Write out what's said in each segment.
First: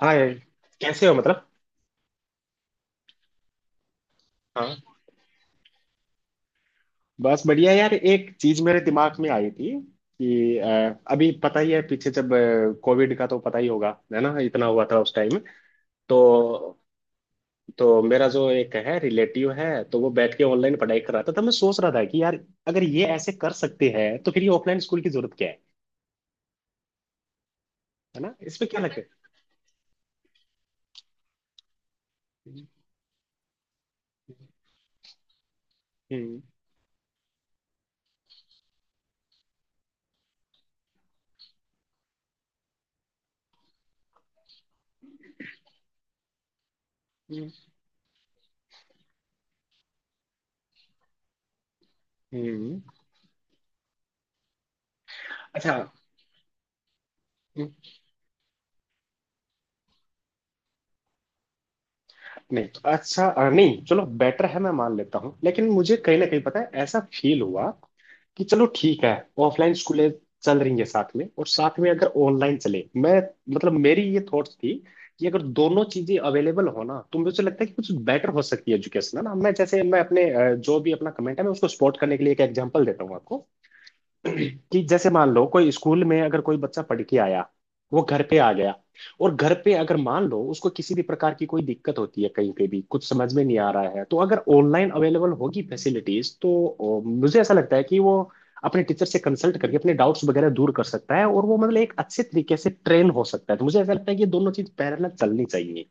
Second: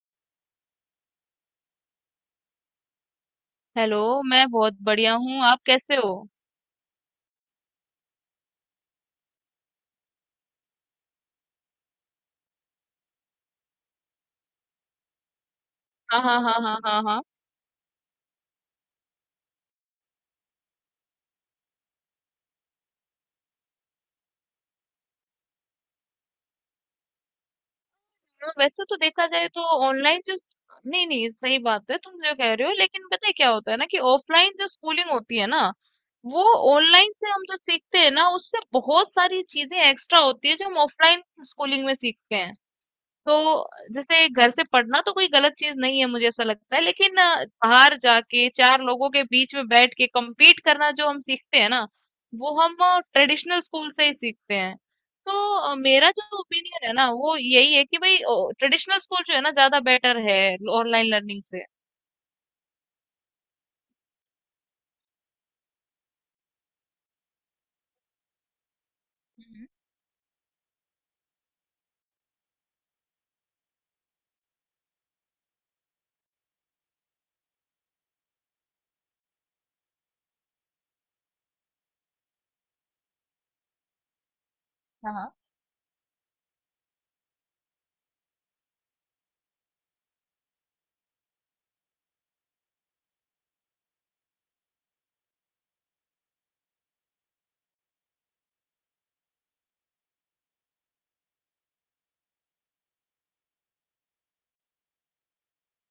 हाँ यार, कैसे हो मतलब? हेलो। मैं बहुत हाँ, बढ़िया हूँ, आप कैसे हो? बस बढ़िया यार। एक चीज मेरे दिमाग में आई थी कि अभी पता ही है, पीछे जब कोविड का तो पता ही होगा, है ना, इतना हुआ था उस टाइम। हाँ, तो हाँ, हाँ, हाँ, हाँ, हाँ, हाँ। तो मेरा जो एक है रिलेटिव है, तो वो बैठ के ऑनलाइन पढ़ाई कर रहा था, तो मैं सोच रहा था कि यार अगर ये ऐसे कर सकते हैं, तो फिर ये ऑफलाइन स्कूल की जरूरत क्या है। है ना, इसमें क्या वैसे तो लगता है? देखा जाए तो ऑनलाइन जो नहीं, नहीं, सही बात है तुम जो कह हम्म। रहे हो, लेकिन पता है क्या होता है ना कि ऑफलाइन जो स्कूलिंग होती है ना वो ऑनलाइन से हम जो सीखते हैं ना उससे बहुत सारी चीजें एक्स्ट्रा होती है जो हम ऑफलाइन स्कूलिंग में सीखते हैं। तो जैसे घर से पढ़ना तो कोई गलत चीज नहीं है, मुझे ऐसा लगता है, लेकिन हम्म। बाहर जाके चार लोगों के बीच में बैठ के compete करना जो हम सीखते हैं ना वो हम हम्म। ट्रेडिशनल स्कूल से ही सीखते हैं। तो अच्छा। मेरा जो ओपिनियन है ना वो हम्म। यही है कि भाई ट्रेडिशनल स्कूल जो है ना ज्यादा बेटर है ऑनलाइन लर्निंग से। नहीं, तो अच्छा, नहीं चलो, बेटर है, मैं मान लेता हूँ, लेकिन मुझे कहीं ना कहीं पता है, ऐसा फील हुआ कि चलो ठीक है, हम्म। ऑफलाइन स्कूलें चल रही हैं साथ में, और साथ में अगर ऑनलाइन चले। मैं मतलब मेरी ये थॉट्स थी कि अगर दोनों चीजें अवेलेबल हो ना, तो मुझे लगता है कि कुछ बेटर हो सकती है एजुकेशन, है ना। मैं जैसे मैं अपने जो भी अपना कमेंट है, मैं उसको सपोर्ट करने के लिए एक एग्जांपल देता हूँ आपको कि जैसे हाँ, मान हाँ। लो कोई स्कूल में अगर कोई बच्चा पढ़ के आया, वो घर पे आ गया, और घर पे अगर मान लो उसको किसी भी प्रकार की कोई दिक्कत होती है, कहीं पे भी कुछ समझ में नहीं आ रहा है, तो अगर ऑनलाइन अवेलेबल होगी फैसिलिटीज, तो मुझे ऐसा लगता है कि वो अपने टीचर से कंसल्ट करके अपने डाउट्स वगैरह दूर कर सकता है, और वो मतलब एक अच्छे तरीके से ट्रेन हो सकता है। तो मुझे ऐसा लगता है कि ये दोनों चीज पैरेलल चलनी चाहिए।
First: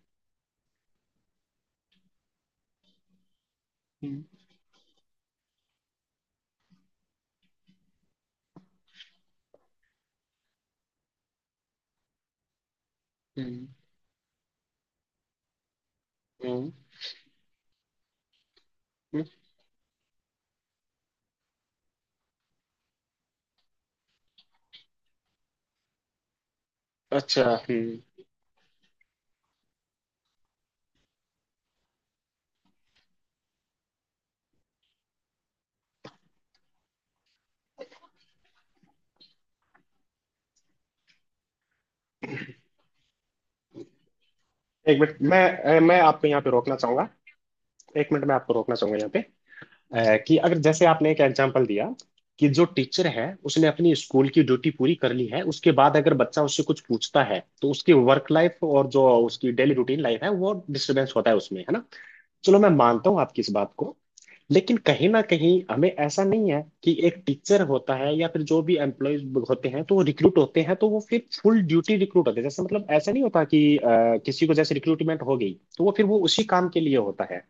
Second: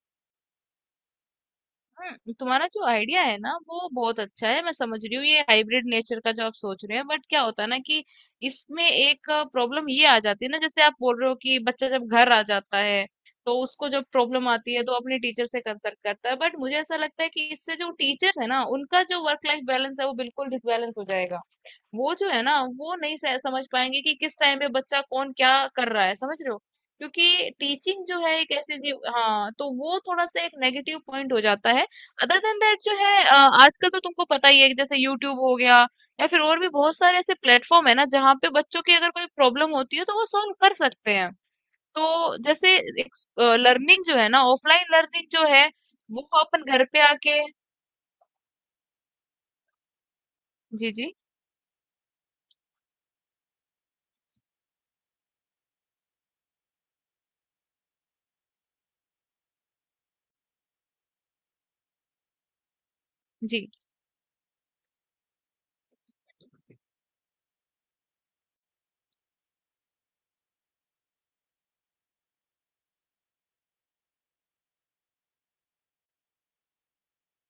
तुम्हारा जो आइडिया है ना वो बहुत हम्म। अच्छा है, मैं समझ रही हूँ ये हाइब्रिड नेचर का जो आप सोच रहे हैं, बट क्या होता है ना कि इसमें एक प्रॉब्लम ये आ जाती है ना। जैसे आप बोल रहे हो कि बच्चा जब घर आ जाता है तो हम्म। उसको जब प्रॉब्लम आती है तो अपने टीचर से कंसल्ट करता है, बट हम्म। मुझे ऐसा लगता है कि इससे जो टीचर्स है ना उनका जो हम्म। वर्क लाइफ बैलेंस है वो बिल्कुल डिसबैलेंस हो जाएगा। वो जो है ना वो नहीं समझ पाएंगे कि किस टाइम पे बच्चा कौन क्या कर रहा है, समझ रहे हो? अच्छा। क्योंकि हम्म। टीचिंग जो है एक ऐसी चीज। हाँ, तो वो थोड़ा सा एक नेगेटिव पॉइंट हो जाता है। अदर देन दैट जो है आजकल तो तुमको पता ही है कि जैसे यूट्यूब हो गया या फिर और भी बहुत सारे ऐसे प्लेटफॉर्म है ना जहाँ पे बच्चों की अगर कोई प्रॉब्लम होती है तो वो सॉल्व कर सकते हैं। तो जैसे एक लर्निंग जो है ना ऑफलाइन एक मिनट, लर्निंग जो है मैं वो आपको यहाँ पे अपन रोकना घर पे चाहूंगा। आके। एक मिनट, मैं आपको रोकना चाहूंगा यहाँ पे। कि अगर जैसे जी, आपने जी, एक एग्जांपल दिया कि जो टीचर है, उसने अपनी स्कूल की ड्यूटी पूरी कर ली है, उसके बाद अगर बच्चा उससे कुछ पूछता है, तो उसकी वर्क लाइफ और जो उसकी डेली रूटीन लाइफ है, वो डिस्टर्बेंस होता है उसमें, है ना। चलो मैं मानता हूँ आपकी इस जी। बात को, लेकिन कहीं ना कहीं हमें ऐसा नहीं है कि एक टीचर होता है या फिर जो भी एम्प्लॉयज होते हैं, तो वो रिक्रूट होते हैं, तो वो फिर फुल ड्यूटी रिक्रूट होते हैं। जैसे मतलब ऐसा नहीं होता कि किसी को जैसे रिक्रूटमेंट हो गई, तो वो फिर वो उसी काम के लिए होता है।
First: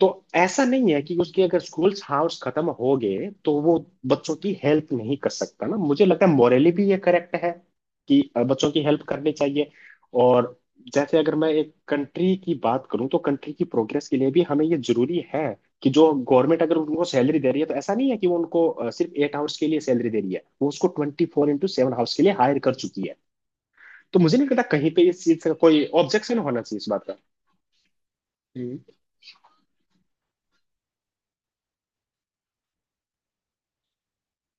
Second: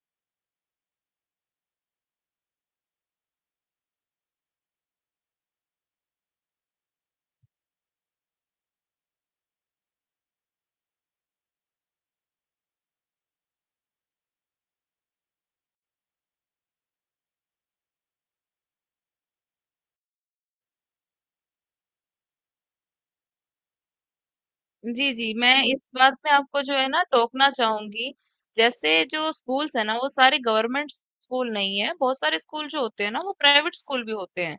तो ऐसा नहीं है कि उसके अगर स्कूल्स हाउस खत्म हो गए, तो वो बच्चों की हेल्प नहीं कर सकता ना। मुझे लगता है मोरली भी ये करेक्ट है कि बच्चों की हेल्प करनी चाहिए। और जैसे अगर मैं एक कंट्री की बात करूं, तो कंट्री की प्रोग्रेस के लिए भी हमें ये जरूरी है कि जो गवर्नमेंट अगर उनको सैलरी दे रही है, तो ऐसा नहीं है कि वो उनको सिर्फ 8 आवर्स के लिए सैलरी दे रही है। वो उसको 24x7 आवर्स के लिए हायर कर चुकी है। तो मुझे नहीं लगता कहीं पे जी, इस जी। चीज का मैं कोई इस बात में ऑब्जेक्शन होना आपको जो चाहिए है इस ना बात का। टोकना चाहूँगी। हम्म। जैसे जो स्कूल्स हैं ना वो सारे गवर्नमेंट स्कूल नहीं है, बहुत सारे स्कूल जो होते हैं ना वो प्राइवेट स्कूल भी होते हैं।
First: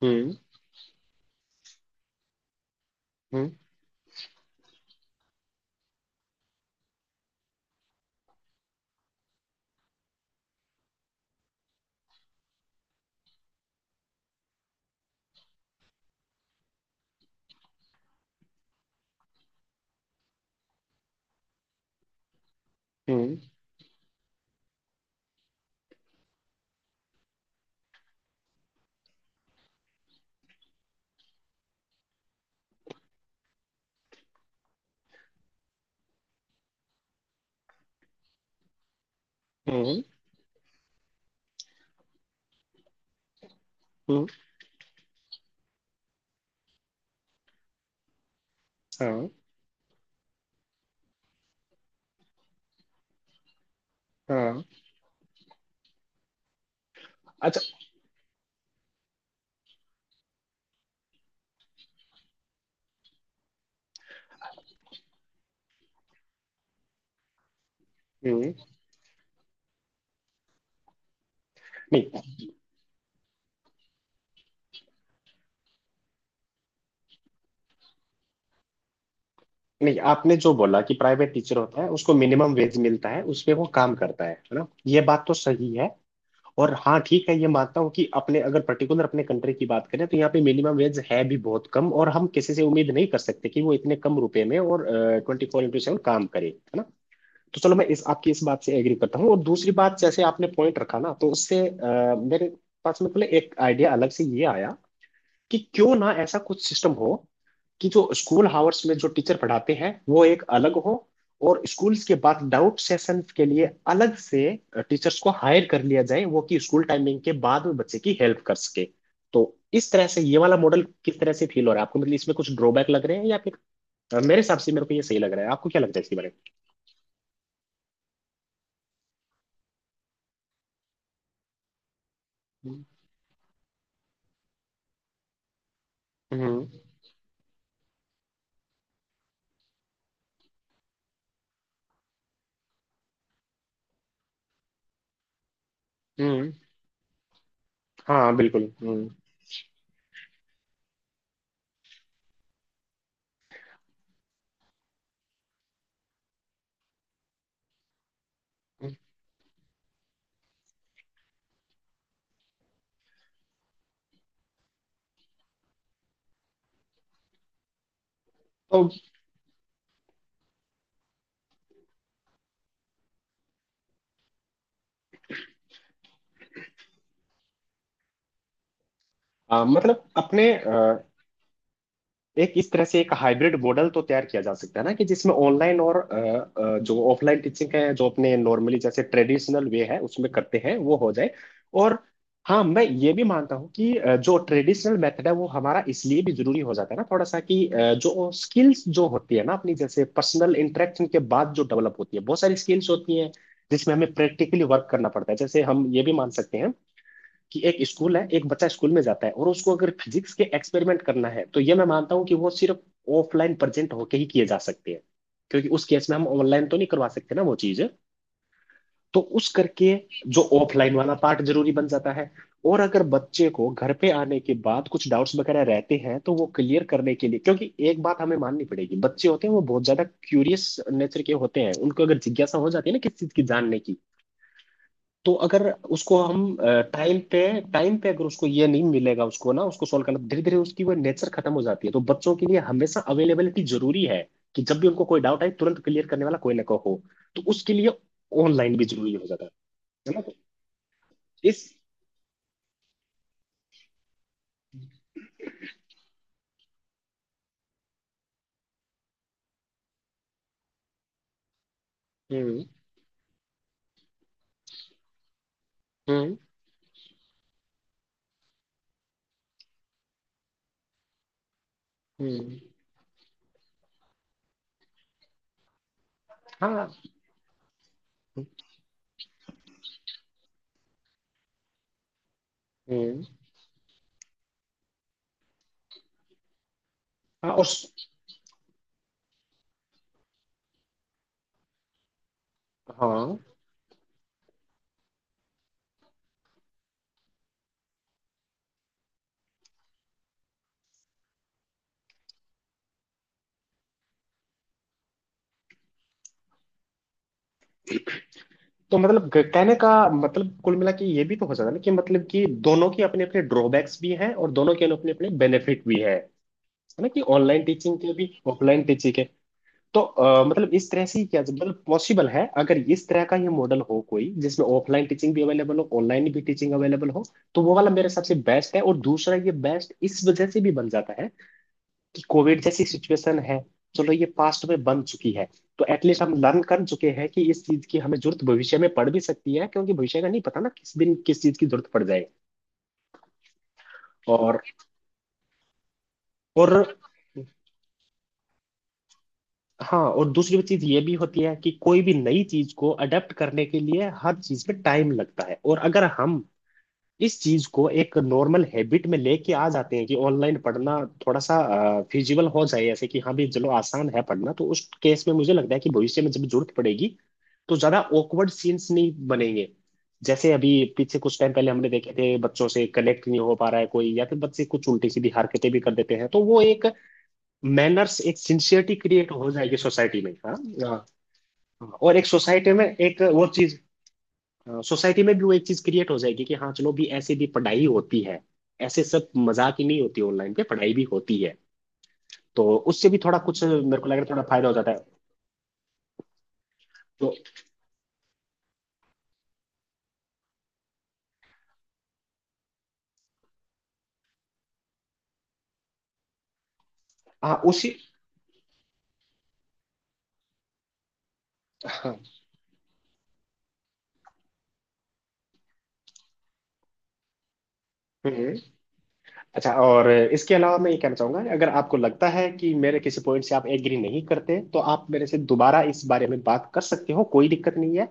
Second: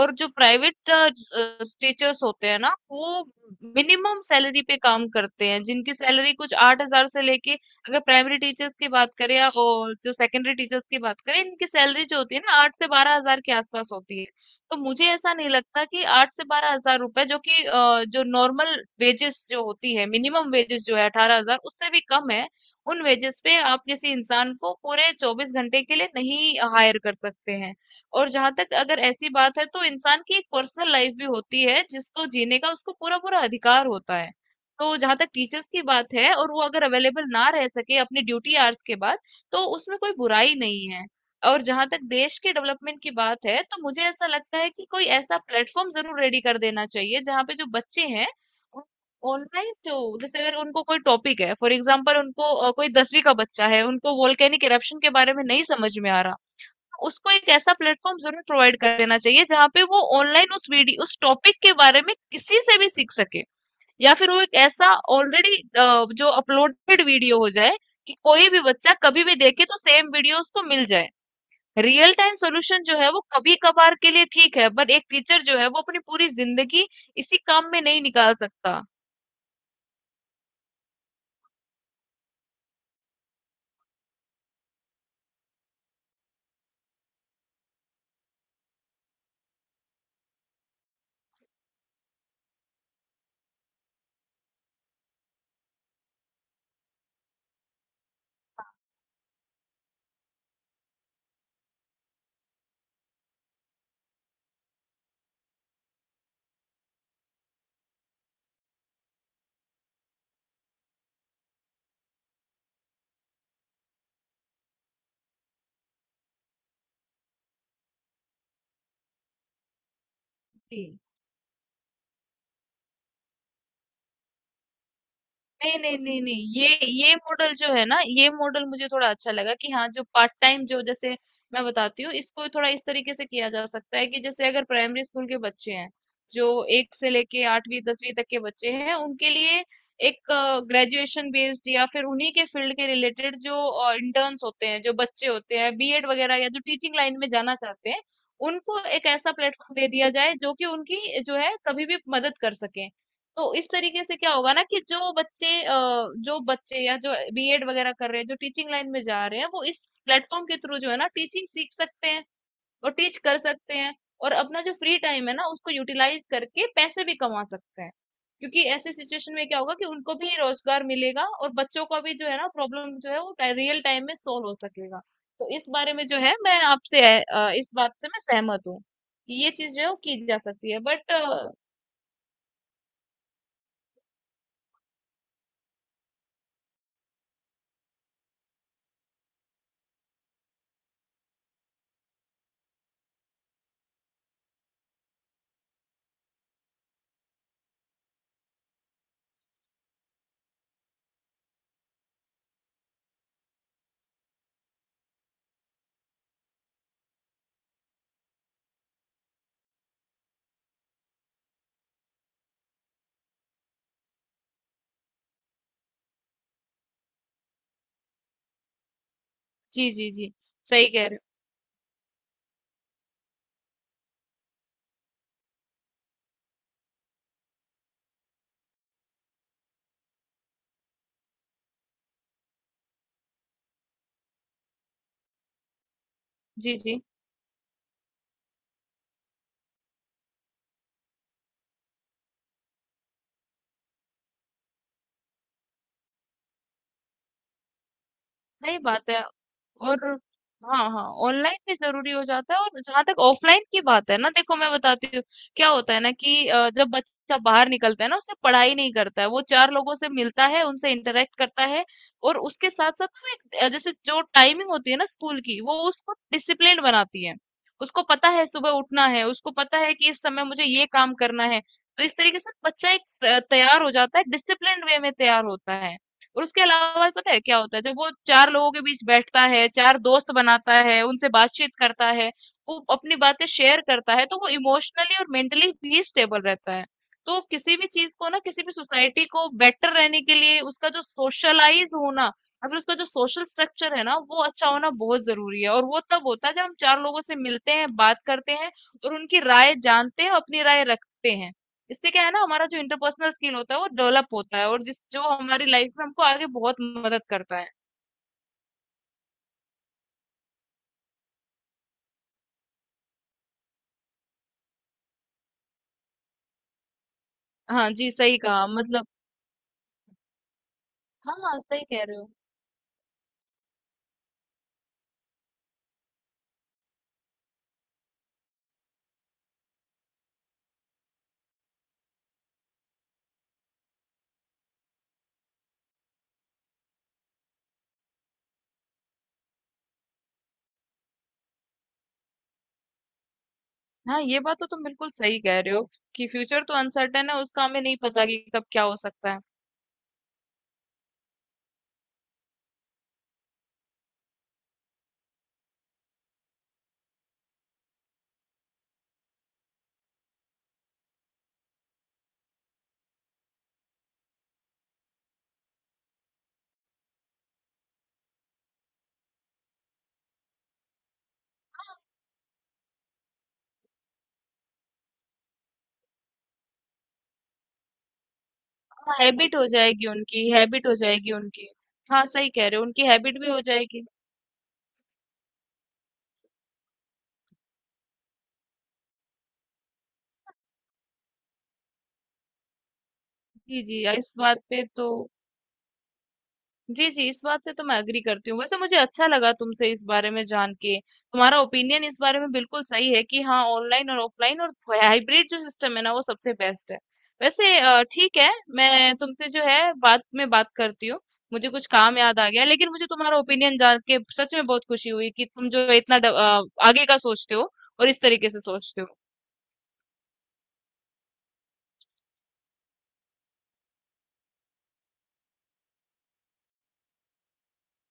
और जो हम्म। प्राइवेट टीचर्स होते हैं ना वो हम्म। मिनिमम सैलरी पे काम करते हैं, जिनकी सैलरी कुछ 8,000 से लेके अगर प्राइमरी टीचर्स की बात करें या और जो सेकेंडरी टीचर्स की बात करें, इनकी सैलरी जो होती है ना 8 से 12,000 के आस-पास होती है। तो मुझे ऐसा नहीं लगता कि 8 से ₹12,000 जो कि जो नॉर्मल वेजेस जो होती है, मिनिमम वेजेस जो है 18,000 उससे भी कम है। उन वेजेस हम्म। पे आप किसी इंसान को पूरे 24 घंटे के लिए नहीं हायर कर सकते हैं। और जहाँ तक अगर ऐसी बात है तो इंसान की एक पर्सनल लाइफ भी होती है जिसको जीने का उसको पूरा-पूरा अधिकार होता है। तो जहाँ तक टीचर्स की बात है और वो अगर अवेलेबल ना रह सके अपनी ड्यूटी आवर्स के बाद, तो उसमें हम्म। कोई बुराई नहीं है। और जहां तक देश के डेवलपमेंट की बात है तो मुझे हम्म। ऐसा लगता है कि कोई ऐसा प्लेटफॉर्म जरूर रेडी कर देना चाहिए जहां पे जो बच्चे हैं हाँ, ऑनलाइन जो जैसे अगर उनको कोई टॉपिक है, फॉर एग्जांपल उनको कोई दसवीं का बच्चा है उनको हाँ। वोल्केनिक इरप्शन के बारे में नहीं समझ में आ रहा। उसको एक अच्छा। ऐसा प्लेटफॉर्म जरूर प्रोवाइड कर देना चाहिए जहाँ पे वो ऑनलाइन उस वीडियो उस टॉपिक के बारे में किसी से भी सीख सके या फिर वो एक ऐसा ऑलरेडी जो अपलोडेड वीडियो हो जाए कि कोई हम्म। भी बच्चा कभी भी देखे तो सेम वीडियो उसको मिल जाए। रियल नहीं, टाइम सॉल्यूशन जो है वो कभी कभार के लिए ठीक है, पर एक टीचर जो है वो अपनी पूरी जिंदगी इसी काम में नहीं निकाल सकता। नहीं, आपने जो बोला कि प्राइवेट टीचर होता है, उसको मिनिमम वेज मिलता है, उसपे वो काम करता है ना, ये बात तो सही है। और हाँ, ठीक है, ये मानता हूँ कि अपने अगर पर्टिकुलर अपने कंट्री की बात करें, तो यहाँ पे मिनिमम वेज है भी बहुत कम, और हम किसी से उम्मीद नहीं कर सकते कि वो इतने कम रुपए में और 24x7 काम करे, है ना। तो चलो मैं इस आपकी इस बात से एग्री करता हूँ। और दूसरी बात, जैसे आपने पॉइंट रखा ना, तो उससे मेरे पास में पहले एक आइडिया अलग से ये आया कि क्यों ना ऐसा कुछ सिस्टम हो कि जो स्कूल आवर्स में जो टीचर पढ़ाते हैं वो एक अलग हो, और स्कूल्स के बाद डाउट सेशंस के लिए अलग से टीचर्स को हायर कर लिया जाए, वो कि स्कूल टाइमिंग के बाद में बच्चे की हेल्प कर सके। तो इस तरह से ये वाला मॉडल जी। किस तरह से फील हो रहा है आपको? मतलब इसमें कुछ ड्रॉबैक लग रहे हैं या फिर मेरे हिसाब से मेरे को ये सही लग रहा है। आपको नहीं, क्या नहीं, लगता है इसके नहीं, बारे नहीं, ये मॉडल जो है ना ये मॉडल मुझे थोड़ा अच्छा लगा कि हाँ जो पार्ट टाइम जो जैसे मैं बताती हूँ इसको थोड़ा इस में? तरीके से किया जा सकता है कि जैसे अगर प्राइमरी स्कूल के बच्चे हैं, हम्म। जो हम्म। एक से लेके आठवीं दसवीं तक के बच्चे हैं उनके लिए एक ग्रेजुएशन बेस्ड या फिर उन्हीं के फील्ड के रिलेटेड जो इंटर्न्स होते हैं जो बच्चे होते हैं बीएड वगैरह या हम्म, जो टीचिंग लाइन में जाना चाहते हैं हाँ बिल्कुल। उनको एक हम्म। ऐसा प्लेटफॉर्म दे दिया जाए जो कि उनकी जो है कभी भी मदद कर सके। तो इस तरीके से क्या होगा ना कि जो बच्चे या जो बीएड वगैरह कर रहे हैं जो टीचिंग लाइन में जा रहे हैं वो इस प्लेटफॉर्म के थ्रू जो है ना टीचिंग सीख सकते हैं और टीच कर सकते हैं और अपना जो फ्री टाइम है ना उसको यूटिलाइज करके पैसे भी कमा सकते हैं। क्योंकि तो ऐसे सिचुएशन में क्या होगा कि उनको भी रोजगार मिलेगा और बच्चों का भी जो है ना प्रॉब्लम जो है वो रियल टाइम में सॉल्व हो सकेगा। तो इस बारे में जो है मैं आपसे इस बात से मैं सहमत हूँ कि ये चीज जो है वो मतलब की जा अपने सकती है, बट एक इस तरह से एक हाइब्रिड मॉडल तो तैयार किया जा सकता है ना, कि जिसमें ऑनलाइन और जो ऑफलाइन टीचिंग है, जो अपने नॉर्मली जैसे ट्रेडिशनल वे है उसमें करते हैं, वो हो जाए। और हाँ, मैं ये भी मानता हूँ कि जो ट्रेडिशनल मेथड है वो हमारा इसलिए भी जरूरी हो जाता है ना, थोड़ा सा, कि जो स्किल्स जो होती है ना अपनी, जैसे पर्सनल इंटरेक्शन के बाद जो डेवलप होती है, बहुत सारी स्किल्स होती हैं जिसमें हमें प्रैक्टिकली वर्क करना पड़ता है। जैसे हम ये भी मान सकते हैं कि एक स्कूल है, एक बच्चा स्कूल में जाता है, और उसको अगर फिजिक्स के एक्सपेरिमेंट करना है, तो ये मैं मानता हूँ कि वो सिर्फ ऑफलाइन प्रेजेंट होके ही किए जा सकते हैं, क्योंकि उस केस में हम ऑनलाइन तो नहीं करवा सकते ना वो चीज। तो उस जी, करके जी, जी। जो सही ऑफलाइन कह वाला रहे हो पार्ट जरूरी बन जाता है। और अगर बच्चे को घर पे आने के बाद कुछ डाउट्स वगैरह रहते हैं, तो वो क्लियर करने के लिए, क्योंकि एक बात हमें माननी पड़ेगी, बच्चे होते हैं वो बहुत ज्यादा क्यूरियस नेचर के होते हैं। उनको अगर जिज्ञासा हो जाती है ना किसी चीज की जानने की, तो अगर उसको हम जी, जी। टाइम पे, टाइम पे अगर उसको ये नहीं मिलेगा, उसको ना उसको सॉल्व करना, धीरे धीरे उसकी वो नेचर खत्म हो जाती है। तो बच्चों के लिए हमेशा अवेलेबिलिटी जरूरी है कि जब भी उनको कोई डाउट आए, तुरंत क्लियर करने वाला कोई ना कोई हो। तो उसके लिए ऑनलाइन सही भी बात जरूरी है। हो जाता है और है ना। तो हाँ, हाँ, ऑनलाइन इस भी ज़रूरी हो जाता है, और जहाँ तक ऑफलाइन की बात है ना, देखो मैं बताती हूँ, क्या होता है ना कि जब बच्चा बाहर निकलता है ना, उससे पढ़ाई नहीं करता है, वो 4 लोगों से मिलता है, उनसे इंटरैक्ट करता है, और हम्म। उसके साथ-साथ ना एक जैसे जो टाइमिंग होती है ना स्कूल की, वो उसको हम्म। डिसिप्लिन्ड बनाती है। उसको पता है सुबह उठना है, उसको पता है कि इस समय मुझे ये काम करना है, तो इस तरीके से हम्म। बच्चा एक तैयार हो जाता है, डिसिप्लिन्ड वे में तैयार होता है। और उसके हाँ। अलावा पता है क्या होता है जब वो चार लोगों के बीच बैठता है चार दोस्त बनाता है उनसे बातचीत करता है वो अपनी हम्म। बातें शेयर करता है तो वो इमोशनली और मेंटली भी स्टेबल रहता है। तो हाँ और किसी भी चीज को ना किसी भी सोसाइटी को बेटर रहने के लिए उसका जो सोशलाइज होना या फिर उसका जो हाँ। सोशल स्ट्रक्चर है ना वो अच्छा होना बहुत जरूरी है, और वो तब होता है जब हम चार लोगों से मिलते हैं बात करते हैं और उनकी राय जानते हैं अपनी राय रखते हैं। इससे क्या है ना हमारा जो इंटरपर्सनल स्किल होता है वो डेवलप होता है और जिस जो हमारी लाइफ में हमको आगे बहुत मदद करता है। तो मतलब कहने का मतलब कुल मिला के ये भी तो हो जाता है ना कि मतलब कि दोनों की अपने अपने ड्रॉबैक्स भी हैं और दोनों के अपने अपने बेनिफिट भी है ना, कि ऑनलाइन हाँ टीचिंग जी, के भी, सही कहा। ऑफलाइन मतलब टीचिंग है। तो मतलब इस तरह से ही हाँ क्या हाँ मतलब सही कह रहे पॉसिबल हो। है अगर इस तरह का ये मॉडल हो कोई जिसमें ऑफलाइन टीचिंग भी अवेलेबल हो, ऑनलाइन भी टीचिंग अवेलेबल हो, तो वो वाला मेरे हिसाब से बेस्ट है। और दूसरा ये बेस्ट इस वजह से भी बन जाता है कि कोविड जैसी सिचुएशन है, चलो ये पास्ट में बन चुकी है, तो एटलीस्ट हम लर्न कर चुके हैं कि इस चीज की हमें जरूरत भविष्य में पड़ भी सकती है, क्योंकि भविष्य का नहीं पता ना किस दिन किस चीज की जरूरत पड़ जाए। हाँ, ये बात और तो तुम बिल्कुल सही कह रहे हो कि फ्यूचर और तो अनसर्टेन है, उसका हमें नहीं पता कि कब क्या हो सकता है। हाँ, और दूसरी चीज ये भी होती है कि कोई भी नई चीज को अडेप्ट करने के लिए हर चीज में टाइम लगता है। और अगर हम इस चीज को एक नॉर्मल हैबिट में लेके आ जाते हैं कि ऑनलाइन पढ़ना थोड़ा सा फिजिबल हो जाए, ऐसे कि हाँ भी चलो आसान है पढ़ना, तो उस केस में मुझे लगता है कि भविष्य में जब जरूरत पड़ेगी, तो ज्यादा awkward सीन्स नहीं बनेंगे। जैसे अभी पीछे कुछ टाइम पहले हमने देखे थे, बच्चों से कनेक्ट नहीं हो पा रहा है कोई, या फिर बच्चे कुछ उल्टी सीधी हरकतें भी कर देते हैं, तो वो एक मैनर्स, एक सिंसियरिटी हाँ क्रिएट हो हैबिट हो जाएगी जाएगी सोसाइटी में। उनकी, हाँ, हैबिट हो हाँ, जाएगी उनकी। हाँ। और हाँ एक सही कह सोसाइटी रहे हो, में उनकी एक हैबिट वो भी हो चीज, जाएगी। सोसाइटी में भी वो एक चीज क्रिएट हो जाएगी कि हाँ चलो भी ऐसे भी पढ़ाई होती है, ऐसे सब मजाक ही नहीं होती, ऑनलाइन पे पढ़ाई भी होती है। तो उससे भी थोड़ा कुछ जी मेरे जी, को लग रहा है इस थोड़ा बात फायदा हो पे जाता है। तो जी, जी, तो इस बात से तो मैं एग्री करती हूँ। वैसे मुझे अच्छा लगा तुमसे इस बारे में जान के। तुम्हारा ओपिनियन इस बारे में बिल्कुल सही है कि हाँ, ऑनलाइन और ऑफलाइन और हाइब्रिड जो सिस्टम है ना, वो सबसे बेस्ट है। हाँ, वैसे उसी। ठीक है, मैं तुमसे जो है बाद में बात करती हूँ। मुझे कुछ काम हाँ, याद आ गया, लेकिन मुझे तुम्हारा ओपिनियन जान के सच में बहुत खुशी हुई कि तुम जो है इतना आगे का सोचते हो और इस तरीके हम्म। से सोचते हो। अच्छा, और इसके अलावा मैं ये कहना चाहूंगा कि अगर आपको लगता है कि मेरे किसी पॉइंट से आप एग्री नहीं करते, तो आप मेरे से दोबारा इस बारे में बात कर सकते हो, कोई दिक्कत नहीं है।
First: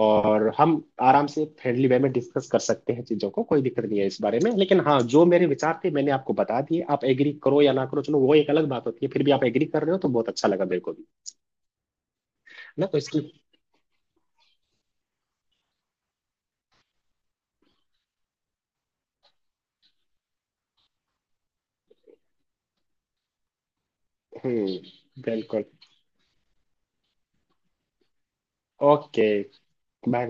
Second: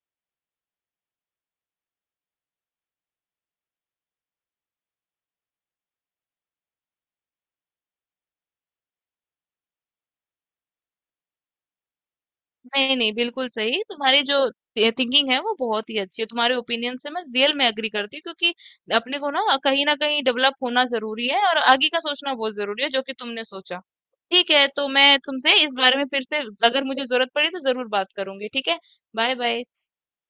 और हम आराम से फ्रेंडली वे में डिस्कस कर सकते हैं चीज़ों को, कोई दिक्कत नहीं है इस बारे में। लेकिन हाँ, जो मेरे विचार थे मैंने आपको बता दिए, आप एग्री करो या ना करो, चलो वो एक अलग बात होती है। फिर भी आप एग्री कर रहे हो, तो बहुत अच्छा लगा मेरे को भी, है ना। नहीं तो नहीं इसकी बिल्कुल सही, तुम्हारी जो थिंकिंग है वो बहुत ही अच्छी है, तुम्हारे ओपिनियन से मैं रियल में एग्री करती हूँ क्योंकि अपने को ना कहीं डेवलप होना जरूरी है और आगे का सोचना बहुत जरूरी है जो कि तुमने सोचा। ठीक है, तो मैं हम्म। तुमसे बिल्कुल। इस बारे में फिर से अगर मुझे जरूरत पड़ी तो जरूर बात करूंगी, ठीक है? Okay. Bye bye. Bye bye.